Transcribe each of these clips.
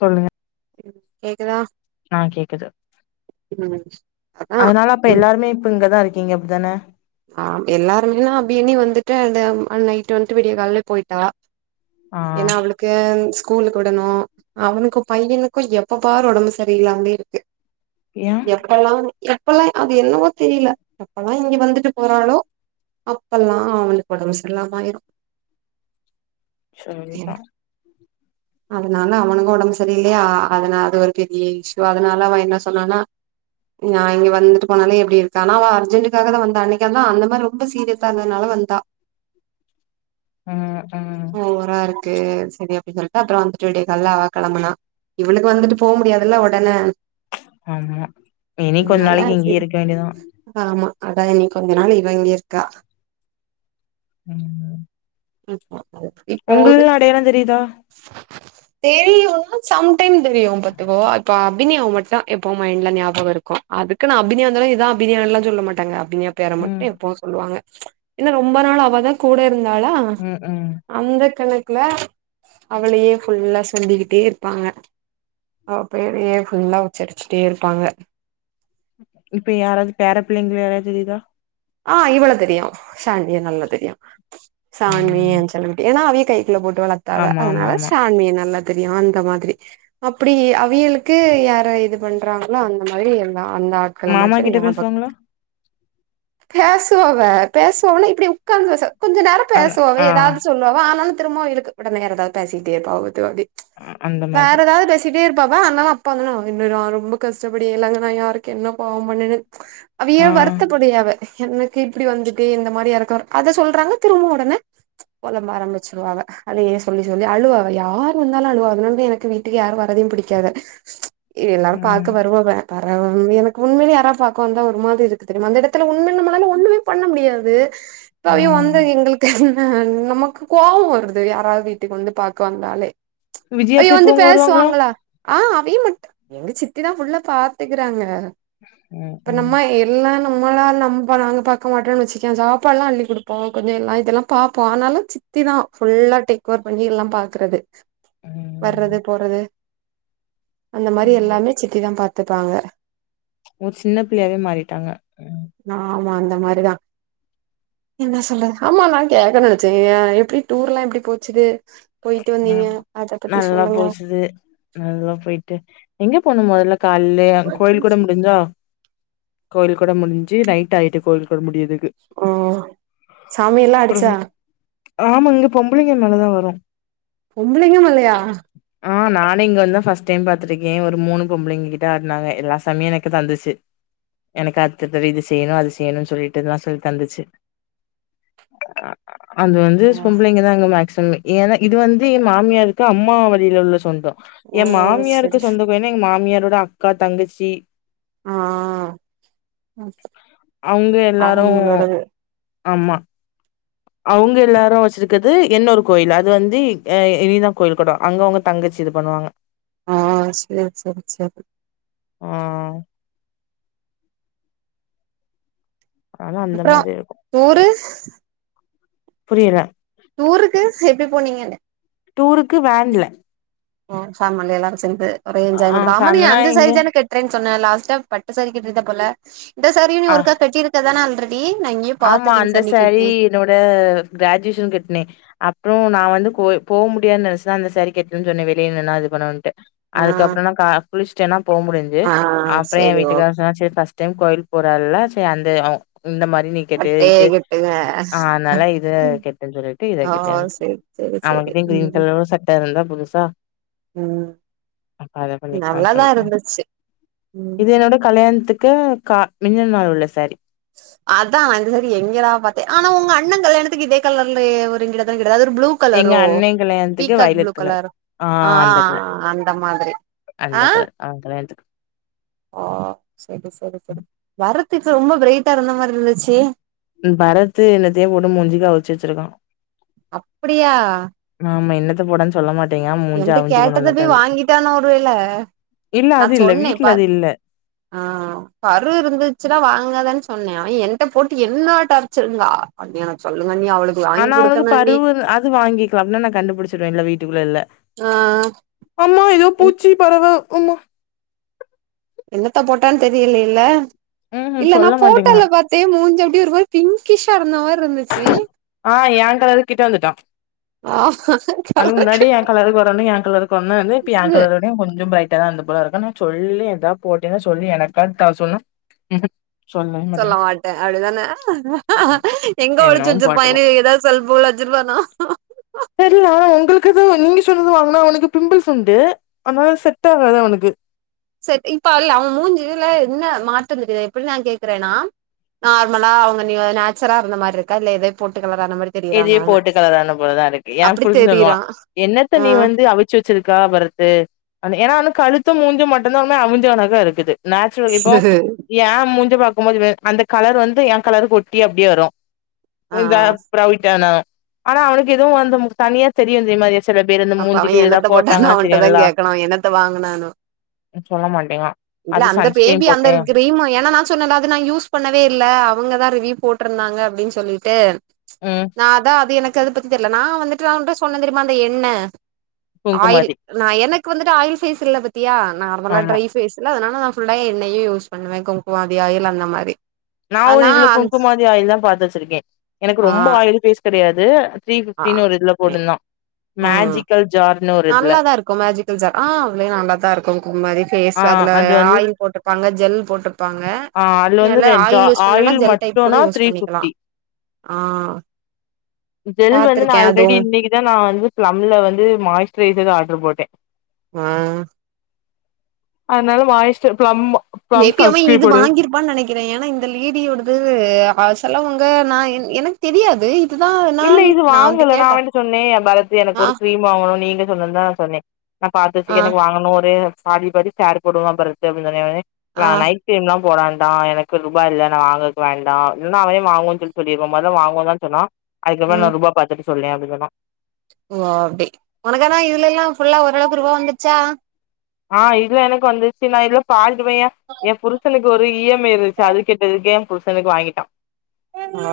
சொல்லுங்க ம் கேக்குதா அ கேக்குது ம் அதா அதனால அப்ப எல்லாருமே இப்ப இங்கதா இருக்கீங்க அப்டித்தானே அ எல்லாருமேன்னா அபியினி வந்துட்டு அந்த நைட் வந்துட்டு விடிய காலய போயிட்டா ஆ ஏன்னா அவளுக்கு ஸ்கூலுக்கு விடணு அவனுக்கு பையனுக்கு எப்ப பாரு ஒடம்பு செரியில்லாமே இருக்கு ஏ எப்பல்லா எப்பல்லா அது என்னவோ தெரில எப்பல்லா இங்க வந்துட்டு போறாளோ அப்பெல்லா அவளுக்கு ஒடம்பு செரியல்லாம ஆயிடு செரி செரி அதனால அவனுக்கு ஒடம்பு செரியில்லயா அதனால அது ஒரு பெரிய இஸ்யூ அதனால அவ என்ன சொன்னானா நா இங்க வந்துட்டு போனாலே எப்டி இருக்கா ஆனா அவள அர்ஜென்ட்டுக்காகாத வந்த அன்னிக்கன்னா அந்த மாரி ரொம்ப சீரியஸா இருதுனால வந்தா ம் ம் போரா இருக்கு செரி அப்டி சொல்ட்டு அப்றோ வந்துட்டு வெடியக்கால்ல கிளம்பினா இவளுக்கு வந்துட்டு போக முடியாதுல்ல ஒடனே ஆமா இனி ம் கொஞ்ச அதா நாளைக்கு இங்கயே சரி இருக்க வேண்டியதுதா ஆமா அதா இனி கொஞ்ச நாள் இவ இங்க இருக்கா ம் அப்டியே போகுது உங்களுக்குலா அடையாள தெரியுதா தெரியு சம்டைம் தெரியு பாத்துகோ இப்ப அபிநயாவா மட்டு எப்போ மைண்ட்ல ஞாபகோ இருக்கு அதுக்குன அபிநயா வந்தொன்னே இதுதா அபிநயான எல்லா சொல்ல மாட்டாங்க அபிநயா பேர ம் மட்டு எப்பவு சொல்லுவாங்க ஏன்ன ரொம்ப நாள் அவதா கூட இருந்தாளா ம் ம் அந்த கணக்குல அவளையே ஃபுல்லா சொல்லிக்கிட்டே இருப்பாங்க அவ பேரேயே ஃபுல்லா உச்சரிச்சிட்டே இருப்பாங்க இப்ப யாராவது பேர பிள்ளைங்க யாராவ்து தெரியுதா அ இவ்வள தெரியு சாண்டிய நல்ல தெரியு சான்மி ம் ஏ செல்லிக்குட்டி ஏன்னா அவ ஏ கை கைக்குல்ல போட்டு வளத்தாக ஆமா ஆமா அதனால ஆமா சான்மிய நல்லா தெரியு அந்த மாதிரி அப்டி அவியளுக்கு யார இது பண்றாங்ளோ அந்த மாரி எல்லா அந்த ஆட்கள மாமா மட்டு கிட்ட ஞாபகோ பேசுவாங்களா இருக்கு பேசுவா அவ பேசுவான்னா இப்டி உட்காந்து கொஞ்ச நேரோ அந் பேசுவா அவ ஆ எதாவது சொல்லி ஆனாலு திரும்ப இழுத்து வேற எதாவது பேசிக்கிட்டே இருப்பாங்க அந்த வேற மாதிரி எதாவது பேசி சிட்டே இருப்பாவா அதனாலு அப்பாங்க நா என்னடா ரொம்ப கஷ்டப்படி எல்லாங்க நா யாருக்கு என்ன பாவோ பண்ணேனே அவிய ஆ வருத்தப்படியாவ எனக்கு இப்டி வந்துட்டு இந்த மாரி யார்க்கு அத சொல்றாங்க திரும்பி ஒடனே பொலம்ப ஆரம்பிச்சுடுவாங்க அதையே சொல்லி சொல்லி அழுவாவ யார் வந்தாலு அழுவாவ அதனா தா எனக்கு வீ ட்டு யாரு வரதையு பிடிக்காது [inaudible] எல்லாரு ம் பாக்க வருவாவ வரவ எனக்கு உண்மையல யார பாக்க வந்தா ஒரு மாரி இருக்கு தெரியுமா அந்த எடத்தில உண்மையா நம்மளால ஒண்ணுமே பண்ண முடியாது இப்ப ஐயோ ம் வந்தது எங்களுக்கு அ நமக்கு கோவோ வருது யாராவது வீட்டுக்கு வந்து பாக்க வந்தாலே ஐயோ விஜயாத்த வந்து இப்ப இங்க வருவாங்களா பேசுவாங்களா அ அவிய மட்டு எங்க சித்திதா ஃபுல்லா பாத்துக்கறாங்க ம் இப்ப ம் நம்ம எல்லா நம் நம்மபாளா நம்ம நாங்க பாக்க மாட்டோ வெச்சுக்கோ சாப்பாடுல்லா அள்ளி குடுப்போ கொஞ்சோ எல்லா இதெல்லா பாப்போ ஆனாலு சித்தி த்தி தா ஃபுல்லா டேக்ஓர் பண்ணி எல்லா பாக்குறது ம் வர்றது போறது அந்த மாரி ம் எல்லாமே சித்திதா பாத்துப்பாங்க ஒரு சின்ன பிள்ளையாவே மாறிட்டாங்க ஆமா அந்த மாரிதா என்ன சொல்றது ஆமா நா கேக்க நெனச்சே ஏ எப்டி டூர் எல்லா எப்டி போச்சுது போயிட்டு வந்தீங்க ம். அத பத்தி சொல்லுங்க அதுல்லா போயிட்டு எங்க போணும் முதல்ல கால்லயே கோயில் கூட முடிஞ்சா கோயில் கொட முடிஞ்சு நைட் ஆயிட்டு கோயில் கொட முடியுது க்கு ஓ சாமி எல்லா அடிச்சா ஆமா இங்க பொம்பளைங்க மேலதா வரு பொம்பளைங்க மேலையா ஆ நானே இங்க வந்து தா ஃபஸ்ட் டைம் பாத்துருக்கே ஒரு மூணு பொம்பளிங்க கிட்ட ஆடுனாங்க எல்லா சாமி எனக்கு தந்துச்சு எனக்கு அடுத்து இது வே செய்யணு அது செய்யணும்னு சொல்லிட்டுல்லா சொல்லி தந்துச்சு அ அது வந்து சொம்பளைங்கதா அங்க மேக்சிமம் ஏனா இது வந்து என் மாமியாருக்கு அம்மா வழியில உள்ள சொந்தோ ஓ என் மாமியாருக்கு செரி சொந்தம் ப்ப என்ன எங் மாமியாரோட அக்கா தங்கச்சி ஆ அவங்க எல்லாரு அவங்களோடது ஆம்மா அவுங்க எல்லாரு வச்சிருக்கது என்னொரு கோயில் அது வந்து இனிதா கோயில் கொடம் அங்க ஒங்க தங்கச்சி இது பண்ணுவாங்க ஆ சேரி சேரி சேரி ஆ ஆனா அந்த அப்றோ மாதிரி இருக்கு டூருஸ் புரியல டூருக்கு எப்டி போனீங்கனே டூருக்கு வேன்ல ம் சாம் மன்டே எல்லாரு சேந்து ஒரே ஆ என்ஜாய்மென்ட் தா ஆமா நீ ஃபேமிலினா அந்த எங்க சைடுதானே கேட் ற்றேனு சொன்ன லாஸ்ட்டா பட்டு சேரி கட்றிந்த போல இந்த சேரியு நீ ஆ ஒருக்கா கட்டி இருக்க தா ஆல்ரெ டி நா எங்கேயோ பாத்துருக்கே இந்த சேரி நீ கெட்டி எனனோட கிராஜுவேஷன்கு கெட்னே அப்புறோ நா வந்து போ போ முடியாதுனு நினச்சு தா அந்த சேரி கேட்டுனே சொன்னே வெளியிலன்னா இது பண்ணனுட்டு அதுக்கப்புற ஆ நா குளிச்சிட்டேனா போ முடுஞ்ச ஆ அப்புற என் சேரி ஓ வீட்டுக்கார சொன்னா சேரி ஃபஸ்ட்டைம் கோயில் போறால்ல சே அந்த இந்த மாரி நீ கெட்டு பட்டே இது கட்டுங்க ஆ அதனால இத கெட்டேன்னு சொல்லிட்டு இத ஓ கெட்ட சேரி சேரி சேரி அவன்கிட்ட கிரீன் ம் கலரு சட்ட இருந்தா புதுசா ம் அப்ப அத பண்ணிக்கலான்னு நல்லா தா சொல்ட்டே இருந்துச்சு ம் இது என்னோட கல்யாணத்துக்கு கா மிந்துன நாள் உள்ள சாரி அதா இந்த சேரி எங்கடா பாத்தே ஆனா உங்க அண்ண கல்யாணத்துக்கு இதே கலர்லயே ஒருங்கிட்ட தான கிடையா அது ஒரு ப்ளூ ளூ எங்க கலரோ அண்ணே கல்யாணத்துக்கு பீக்காக் ப்ளூ வயலட் கலர் கலரோ ஆ ஆ அந்த கலர் ஆ அந்த மாதிரி ஆ அந்த கல அ கல்யாணத்துக்கு ஓ சேரி சேரி சேரி வரத்துக்கு ரொம்ப பிரைட்டா இருந்த மாரி இருந்துச்சு பரத்து என்னத்தையோ போட்டு மூஞ்சிக்கு அவுச்சு வச்சிருக்கா அப்டியா ஆமா என்னத்த போடன்னு சொல்ல மாட்டேங்கிறா மூஞ்சு என்ட்ட அவிஞ்சு கேட்டத போணுல போய் வாங்கிட்டானா ஒரு வேல [unintelligible] இல்ல நா அது இல்ல சொன்னே வீட்ல பா அது இல்ல ஆ பரு இருந்துச்சுன்னா வாங்காதன்னு சொன்னே அவ என்ட்ட போட்டு என்ன டார்ச்சருங்கா அண்ணி எனக்கு சொல்லுங்க நீ அவளுக் ஆனா உனக்கு பருவு அது வாங்கிக்கலாம்ல நா கண்டுபிடிச்சிருவேல வீட்டுக்குள்ள இல்ல ஆ ஆ அம்மா ஏதோ பூச்சி பறவ அம்மா என்னத்த போட்டான்னு தெரியலேல்ல ம்ஹூம் இல்ல நா சொல்ல மாட்டேங்கா போட்டல பா சே மூஞ்சி அப்டியே ஒரு மாரி பிங்கிஷ் அந்த மாரி இருந்துச்சு ஆ எ கலர் கிட்ட வந்துட்டா ஆ அதுக்கு முன்னாடி எ கலருக்கு வரணு எ கலருக்கு வந் வந்து இப்ப என் கலரோடயு கொஞ்சோ ப்ரைட் தா அந்த போல இருக்கநா சொல்லி ஏதாவது போட்டேன்னா சொல்லி எனக்காக தா சொல்லு ம்ஹீம் சொல்ல மாட்டே அப்டிதானே எங்க ஒழிச்சு என்னவோ வச்சிருப்பாங் போட்டுவோ எதாது சொல்ப அச்சிர்வானா தெரியல ஆனா உங்களுக்குதா நீங்க சொன்னது வாங்குனா அவனுக்கு பிம்பிள்ஸ் உண்டு அனால செட் ஆகாது அவனுக்கு சரி இப்ப இல்ல அவன் மூஞ்சில என்ன மாற்ற தெரியுது எப்டிநா கேக்குறேன்னா நார்மலா அவங்க நீ நாச்சரா இருந்த மாரி இருக்கா இல்ல இதே போட்டு கலரா ஆன மாரி எதையோ தெரியுறானானு போட்டு கலரான போலதா இருக்கு எ அப்டி புருஷ சொல்லுவா தெரியுறா என்னத்த ஆ நீ வந்து அ வச்சு வச்சிருக்கா பரத்து ஏன்னான்னு கழுத்து மூஞ்சு மட்டுந்தா மே அவிஞ்ச மா தா இருக்கு நேச்சுரல் இப்போ ஏ மூஞ்சிய பாக்கும்போது அந்த கலர் வந்து எ கலரு ஒட்டி அப்டியே வரு ஆ தடவிட்டானா ஆனா அவனுக்கு எதுவு வந்து தனியா தெரியு இதே மாரி அப்ப அவ என்னத்த போட்டானோ அவன்ட்டதா தெரியுல்ல கேட்கணு என்னத்த வாங்கனானு சொல்ல மாட்டேங்கா இல்ல அது அந்த சன்ஸ்கிரீன் பேபி அந்த போட்டே இது கிரீம் ஏன்னன்னா சொன்ன அது நா யூஸ் பண்ணவே இல்ல அவங்கதா ரிவ்யூ போட்ருந்தாங்க அப்படின்னு சொல்லிட்டு ம் நா தா அது எனக் அது பத்தி தெர்லெ நா வந்துட்டு நா உன்ட சொன்னந் தெரியுமா அந்த எண்ணெ ஆயில் குங்குமாதி நா எனக்கு வந்துட்டு ஆயில் ஃபேஸ் இல்ல பாத்தியா நார்மலா ஆமா ட்ரை ஃபேஸ்ல அதுனால நா ஃபுல்லா எண்ணெயே யூஸ் பண்ணுவே குங்குமாதி ஆயில் அந்த மாரி நா ஒரு ஆனா இதுல குங்குமாதி ஆயில் தா பாத்து வச்சிருக்கே எனக்கு ஆ ரொம்போ ஆயில் ஃபேஸ் கெடையாது த்ரீ ஆ ஃபிப்டின்னு ஒரு இதுல போட்டுந்தா ம் மேஜிக்கல் ஜான் நல்லாதா இருக்கு மேஜிக்கல் ஜார் ஆ அவ்ளயே நல்லாதா இருக்கு குமரி பேஸ் ஆ அதுல அது வந்து ஆயில் போட்டு பாங்க ஜெல் போட்ருப்பாங்க ஆ அதுல வந்து எல்லா ஜா யூஸ் பண்ணலனா ஆயில் ஜெல் டைப் கூட மட்டுனா யூஸ் த்ரீ பண்ணிக்கலா பிஃப்டி ஆ ஜெல் வந்து நா பாத்திருக்கே ஆல்ரெடி அதுவு இன்னைக்குதா நா வந்து ப்ளம்ல வந்து மாய்ஸ்ரைசர் ஆர்டர் போட்டே ஆ அதுனால மாய்ஸ்டர் ப்ளம் மேபி அவ இது வாங்கி இருப்பான்னு நெனைக்கிறே ஏன்னா இந்த லேடியோடது செலவங்க நா எனக்கு தெரியாது இதுதா இல்ல நான் இது வாங்கல்ல நா கேட்டே அவன்ட்ட சொன்னே ஏ பரத்து எனக்கு ஆ ஒரு கிரீம் வாங்குணு நீங்க சொன்ன தா சொன்னே நா பாத்த சீ ஆ எனக் வாங்கனு ஒரே பாதி பாதி சாரி போடுவா பரத்து அப்டின்னு சொன்னே அவே ஆ நா நைட் கிரீம்லா போடவேண்டா எனக்கு ருபா இல்ல நா வாங்கர்க்கு வேண்டா இல்னா அவ ஏ வாங்குவோ சொல் சொல்லிற்வோ மொத வாங்குவோ தா சொன்னா அதுக்கப்பற நா ம் ருபா பாத்துட்டு சொல்லே அப்டின் சொன்னா ஓ அப்டி ஒனக்கான்னா இதுலெல்லா ஃபுல்லா ஓரளவுக்கு ருவா வந்திச்சா ஆ இதுல எனக்கு வந்திர்ச்சி நா இதுல பான்ஞ்சி பையா எ புருஷனுக்கு ஒரு இ எம் ஐ இருந்திச்சி அது கெட்டதுக்கே எ புருஷனுக்கு வாங்கிட்டா ஆ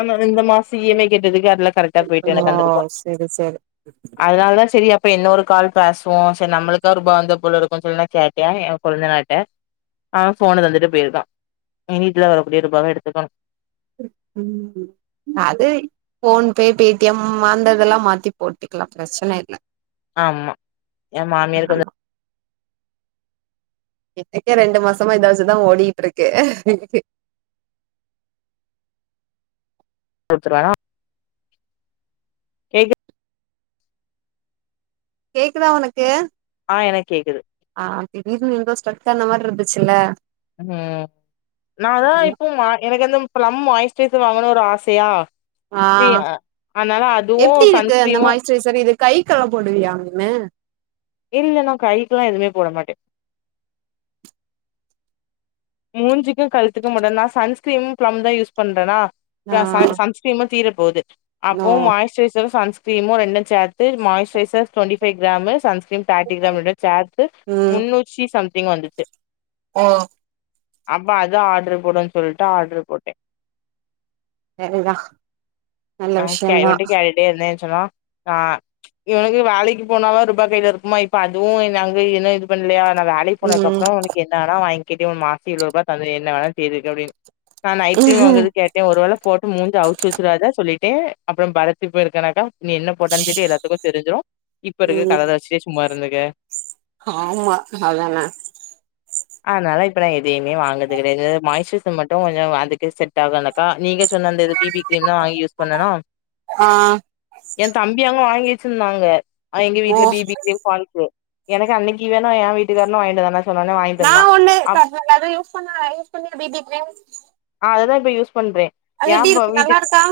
ஆனா இந்த மாச இ எம் ஐ கேட்டதுக்கு அதுல்ல கரெக்டா போய்ட்டு ஓ எனக்கு அந்தருபா செரி செரி அதுனால தா செரி அப்ப இன்னோரு கால் பேஸ்வோ செர் நம்மள்க் இந்த ரூபா வந்த போலருக்குன் சொல் நா கேட்டே எ கொழ்ந்தநார்ட்ட ஆ ஃபோன தந்துட்டு பேய்ருக்கா வர்ர ரூபாவ எடுத்துக்கோணு ம் அது ஃபோன்பே பே டி எம் அந்ததுல்லா மாத்தி போட்டுக்கலா பிரச்சன இல்ல ஆம்மா எ மாமியாருக்கு வந் ஆமா எனக்கே ரெண்டு மாசமா இத வச்சிதா ஓடிகிட்ருக்கு குடுத்துருவேனா கேக்கு கேக்குதா ஒனக்கு ஆ எனக் கேக்குது ஆ திடீர்னு எங்கோ ஸ்டக்கான மார்ருந்திச்சில்ல உம் நா அதா இப்போ மா எனக்கு அந்து ப்லம் மாய்ஸ்டைசர் வாங்குணு ஒரு ஆசையா ஆ ஃப்ரீ அதனால அதுவு சன்ஸ்கீரிமு செர் செரி இது கைக்கெல்லா போடுவியா நினு இல்ல நா கைக்குல்லா எதுமே போட மாட்டே மூஞ்சிக்கு கழுத்துக்கு மட்டுதா சன்ஸ்கிரீமு பிலம்தா யூஸ் பண்றேனா ஆ ரா ச சன்ஸ்கிரிமு தீர போது அப்போ ஓ மாய்ஸ்டைசர் சன்ஸ் கிரீமோ ரெண்டுஞ் சேத்து moisturiser twenty five gram sunscreen தேட்டிக் க்ராம் ரெண்டு சேத்து ம் முன்னூற்றி சம்திங் வந்துச்சு ஓ அப்ப அது ஆட்ரு போடுவோன் சொல்ட்டு ஆட்ரு போட்டே செரிதா [unintelligible] இவன்ட கேட்டுடே இருந்தே இவெ சொன்னா அ இவனுக்கு வேலக்கு போனாலு ருபா கைல இருக்குமா இப்ப அதுவு நங்க இன்னு இது பண்லயா நா வேல க்கிப் ம் போனக்கப்றோ ஒனக் என்னா வேனா வாங்கடி ஒன்க் மாச இருபரூபா தரே என்ன வேணா செய்துக்க அப்டின் நான் நைட் க்ரீம் ம் வாங்குறது கேட்டே ஒரு வேள போட்டு மூஞ்ச ஆவுச்சி வச்சிடாத சொல்லிட் டே அப்ற பரத் இப்ப இருக்கனாக்கா நீ என்ன போட்டாலு செரி எல்லாத்துக்கு தெரிஞ்சிரு இப்ப இருக்க கலர ம் வச்சி சும்மா இருந்தக்க ஆமா அதானே அதனால இப்ப நா எதையுமே வாங்குறது கெடையாது மாய்ஸ்சுரைசர் மட்டு கொஞ்ச வாங்கிட்டு செட் அகலனாக்கா நீங்க சொன்ன அந்த இது பி பி க்ரீம்தா வாங்கி யூஸ் பண்ணனா ஆ எ தம்பி அங்க வாங்கி வச்சிருந்தாங்க அ எங்க ஓ வீட்ல பி பி கிரீம் ஃபான்ஸு எனக்கு அன்னக்கி வேணு ஏ வீட்டுக்காரனு வாங்கிட்டு வந்தானா சொன்னோனே வாங்கிட்டு நா வந்தா ஒன்னு அப் தர அது யூஸ் பண்ணல யூஸ் பண்ணிய பி பி க்ரிம் ஆ அததா இப்ப யூஸ் பண்றே அது எப்டி இருக்கு வீட் நல்லாருக்கா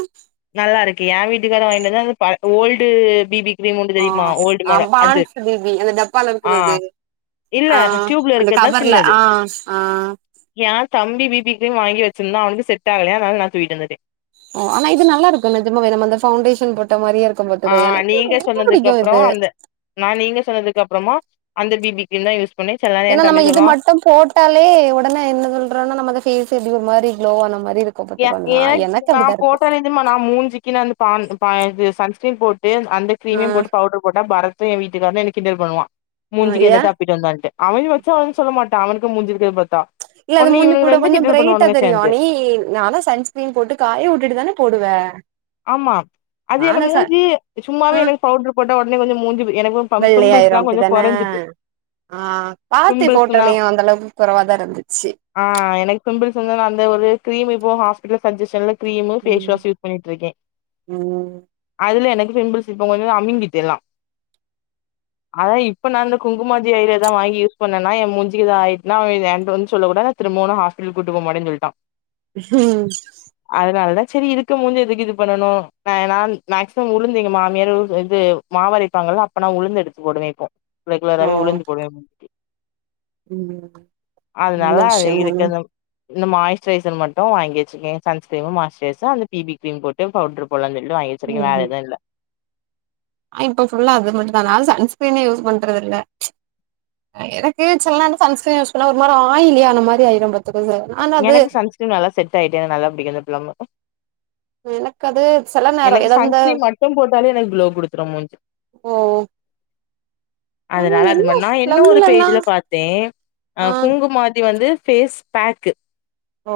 நல்லாருக்கு ஏ வீட்டுக்காரு வாங்கிட்டு வந்தது அந்த ப ஓல்டு பி பி அ ஆ பான்ஸு பி பி அந்த டப்பால ஆ இருக்றது இல்ல ஆ டியூப்ல அந்த கவர்ல ஆ ஆ ஏ தம்பி பி பி க்ரீம் வாங்கி வச்சிருந்தா அவனுக்கு செட்டாகுலயா அதனால நா தூக்ட்டு வந்துடே ஓ ஆனா இது நல்லாருக்கு நெஜமாவே நம்ம அந்த ஃபௌண்டேஷன் போட்ட மாரியே இருக் ஆ நீங்க சொன்னதுக்கு அப்றோ அந்த நா நீங்க சொன்னதுக்கு அப்புறமு அந்த பி பி க்ரீம்தா யூஸ் பண்ணே சில நேரோ ஏன்னா என் நம்ம தம்பி இது சொல்லுவா மட்டு போட்டாலே ஒடனே என்ன சொல்றோன்னா நம்ம அந்த ஃபேஸ் எப்டி ஒரு மாரி க்ளோவான மாரி இருக்கு ய பாத்துக்கோ நா என எனக்கு நா அப்டிதா இருக்கு போட்டாலருந்து மா நா மூஞ்சிக்குனு அந்த பா பா அது சன்ஸ்கிரீன் போட்டு அந்த க்ரீமு போட்டு பவுடர் போட்டா பரத் து எ வீட்டுக்காரனு என்ன கிண்டல் பண்ணுவா ஆ மூஞ்சிக்கு ஏ என்னத்த அப்பிட்டு வந்தன்ட்டு அவெங்க வச்சா ஒன்னு சொல்ல மாட்டா அவனுக்கு முஞ்சிருக்கத பாத்தா இல்ல அது ஒன்னு மூஞ்சூ இவனுங்க கூட ரெண்டு கொஞ்ச கிண்டல் ப்ரைட்டா பண்ணுவானுங்க தெரியும் சேந்து நீ நானா ச ன்ஸ்க்ரின் போட்டு காய விட்டுட்டுதானே போடுவ ஆமா அது என்ன நானு ச மூஞ்சி சும்மாவே எனக்கு பவ்ட்டு போட்டா ஒட்னே கொஞ்ச மூஞ்சு எனக்கு பம் வெள்ளை ஆயிரு பிம்பிள்ஸ்லா கொஞ்சோ அப்டிதானே கொறஞ்சிட்டு ஆ பாத்தே பிம்பிள்ஸ்னா ஃபோட்டலயு அந்த அளவுக்கு கொறவாதா இருந்துச்சு ஆ எனக்கு பிம்பிள்ஸ் வந்து நா அந்த ஒரு க்ரீம் இப்போ ஹாஸ்பிடல் சஜ்ஜஷன்ல க்ரீமு ஃபேஸ் ம் வாஷ் யூஸ் பண்ணிட்டு இருக்கே ம் அதுல எனக்கு பிம்பிள்ஸ் இப்ப கொஞ்சோ அமிங்கிட்டு எல்லா அதா இப்ப நா இந்த குங்குமாதி ஏரியல் தா வாங்கி யூஸ் பண்ணேனா எ மூஞ்சு இது ஆயிட்னா இல்லயான்டுன் சொல்ல கூட திரும்பவு நா ஹாஸ்பிடல் கூட்டு போ மாட்டேன்னு சொல்லிட்டா ஹம் அதனாலதா செரி இருக்கும் போது எதுக்கு இது பண்ணனு நா நான் மேக்சிமம் உளுந்து எங்க மாமியாரு இது மாவரைப்பாங்களே அப்ப நா உளுந்து எடுத்து போடுவே இப்போ ஓ ரெகுலராவே உழுந்து போடுவே இப்டி ம் அது நல்ல நல்லா அது விஷயம் தான இருக்குது இந்த மாய்ஸ்டூரெய்சர் மட்டு வாங்கி வெச்சிருக்க சன்ஸ்கிரீனு மாய்ஸ்டூரெய்சர் அந்த பிபி கிரீம் போட்டு பவுடர் கொழந்தைக்கூட ஐஸ்ரிக்கு வேற ம் எதுவு இல்ல இப்ப ஃபுல்லா அது மட்டுதா நா சன்ஸ்கிரீனே யூஸ் பண்றதுல்ல எனக்கு சும்மா அந்த சன்ஸ்கிரீன் யூஸ் பண்ணா ஒரு மாரி ஆயிலி அந்த மாரி ஆயிடு பாத் துக்கோங்க நா எனக்கு சன்ஸ்கிரீன் நல்லா செட் ஆயிட்டு நல்லா பிடிக்கு இந்த பிளம்மு எனக்கு அது சில நேரொ எனக்கு எதா வந்து சன்ஸ்கிரீம் மட்டு போட்டாலே எனக்கு க்ளோ குடுத்துரு ஓ நம்ம அதுனால அது என்ன மன் நா இன்னு ஒரு பிளம்லனா பேஜ்ல பாத்தே அ ஆ குங்கு மாதி வந்து ஃபேஸ் பேக்கு ஓ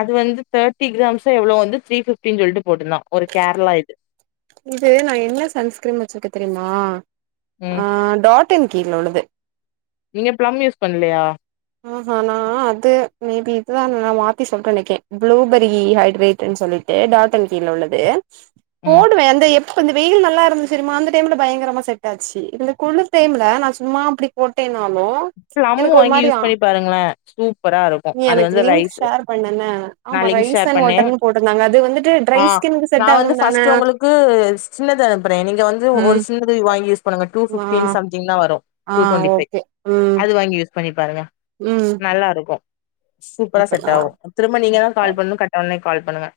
அது வந்து தேர்டி கிராம்ஸோ எவ்ளோ வந்து த்ரீ ஃபிஃப்டின் சொல்ட்டு போட்ருந்தா ஒரு கேரளா இது இது நா என்ன சன்ஸ்கிரீனீ வெச்சிருக்க தெரியுமா ஆ ம் டாட் அன் கீல உள்ளது நீங்க ப்ளம் யூஸ் பண்லையா ஆஹ நா அது மேபி இதுதா நா மாத்தி சொல்டே நனக்கே ப்ளூபெரி ஹைட்ரேட்டுன் சொல்லி ட்டு டாட் அன் கீல உள்ளது ம் போடுவே அந்த எப் ம் இந்த வெயில் நல்லா இருந்துசு தெரியுமா அந்த டைம்ல பயங்கரமா செட் ஆச்சு இந்த குளிர் டைம்ல நா சும்மா அப்டி போட்டேனாலு பிளம் எனக்கு ஒரு வாங்கி மாரி யூஸ் ஆ பண்ணி பாருங்களே சூப்பரா இருக்கு நீ அது எனக்கு வந்து லிங்க் ரைஸ் ஷேர் பண்ணன்ன நா ஆமா லிங்க் ரைஸ் ஷேர் அண்ட் பண்ணே வாட்டர்ன்னு போட்டிருந்தாங்க அது வந்துட்டு ஆ ட்ரை ஸ்கின்னுக்கு நா செட் வந்து ஆகு ஃபஸ்ட் தான ஒங்களுக்கு சின்னது அனுப்புறே நீங்க வந்து ஒரு ம் ச் சின்னது வாங்கி யூஸ் பண்ணுங்க டூ ஆ ஃபிஃப்டி சம்திங் தா வரு ஆ டூ டுவெண்டி ஃபைவ் ஓகே ம் அது வாங்கி யூஸ் பண்ணி பாருங்க ம் நல்லா இருக்கு சூப்பரா அப்ப செட் ஆகு நா திரும்ப நீங்க தா கால் பண்ணு கட் ஆனே கால் பண்ணுங்க